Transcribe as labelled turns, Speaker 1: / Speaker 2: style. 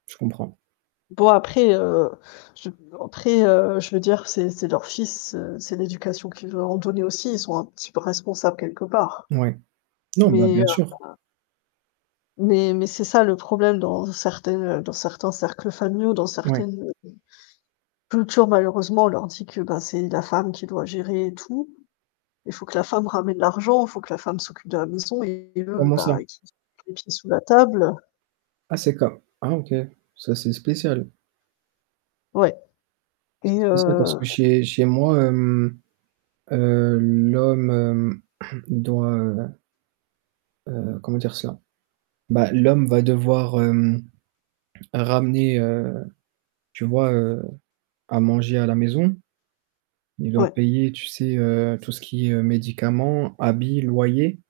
Speaker 1: Je comprends.
Speaker 2: Bon après, heu, je après, heu, je veux dire c'est c'est leur fils, heu, c'est l'éducation qu'ils leur ont donné aussi, ils sont un petit peu responsables quelque part.
Speaker 1: Ouais, non bah,
Speaker 2: Mais
Speaker 1: bien sûr.
Speaker 2: [unintelligible] mais mais c'est ça le problème dans certaines, heu dans certains cercles familiaux, dans
Speaker 1: Ouais.
Speaker 2: certaines, heu, cultures malheureusement on leur dit que ben, c'est la femme qui doit gérer tout. Il faut que la femme ramène l'argent, il faut que la femme s'occupe de la maison et l'homme
Speaker 1: Comment ça?
Speaker 2: bah, qu'il mette les pieds sous la table.
Speaker 1: Ah c'est comme ah OK. C'est assez spécial.
Speaker 2: Ouais.
Speaker 1: C'est
Speaker 2: Et
Speaker 1: spécial parce
Speaker 2: heu
Speaker 1: que chez chez moi, hem, heu, l'homme, hem, doit, heu heu, comment dire ça? Bah, l'homme va devoir hem, ramener, heu, tu vois, heu, à manger à la maison. Il doit
Speaker 2: Ouais.
Speaker 1: payer, tu sais, heu, tout ce qui est médicaments, habits, loyers.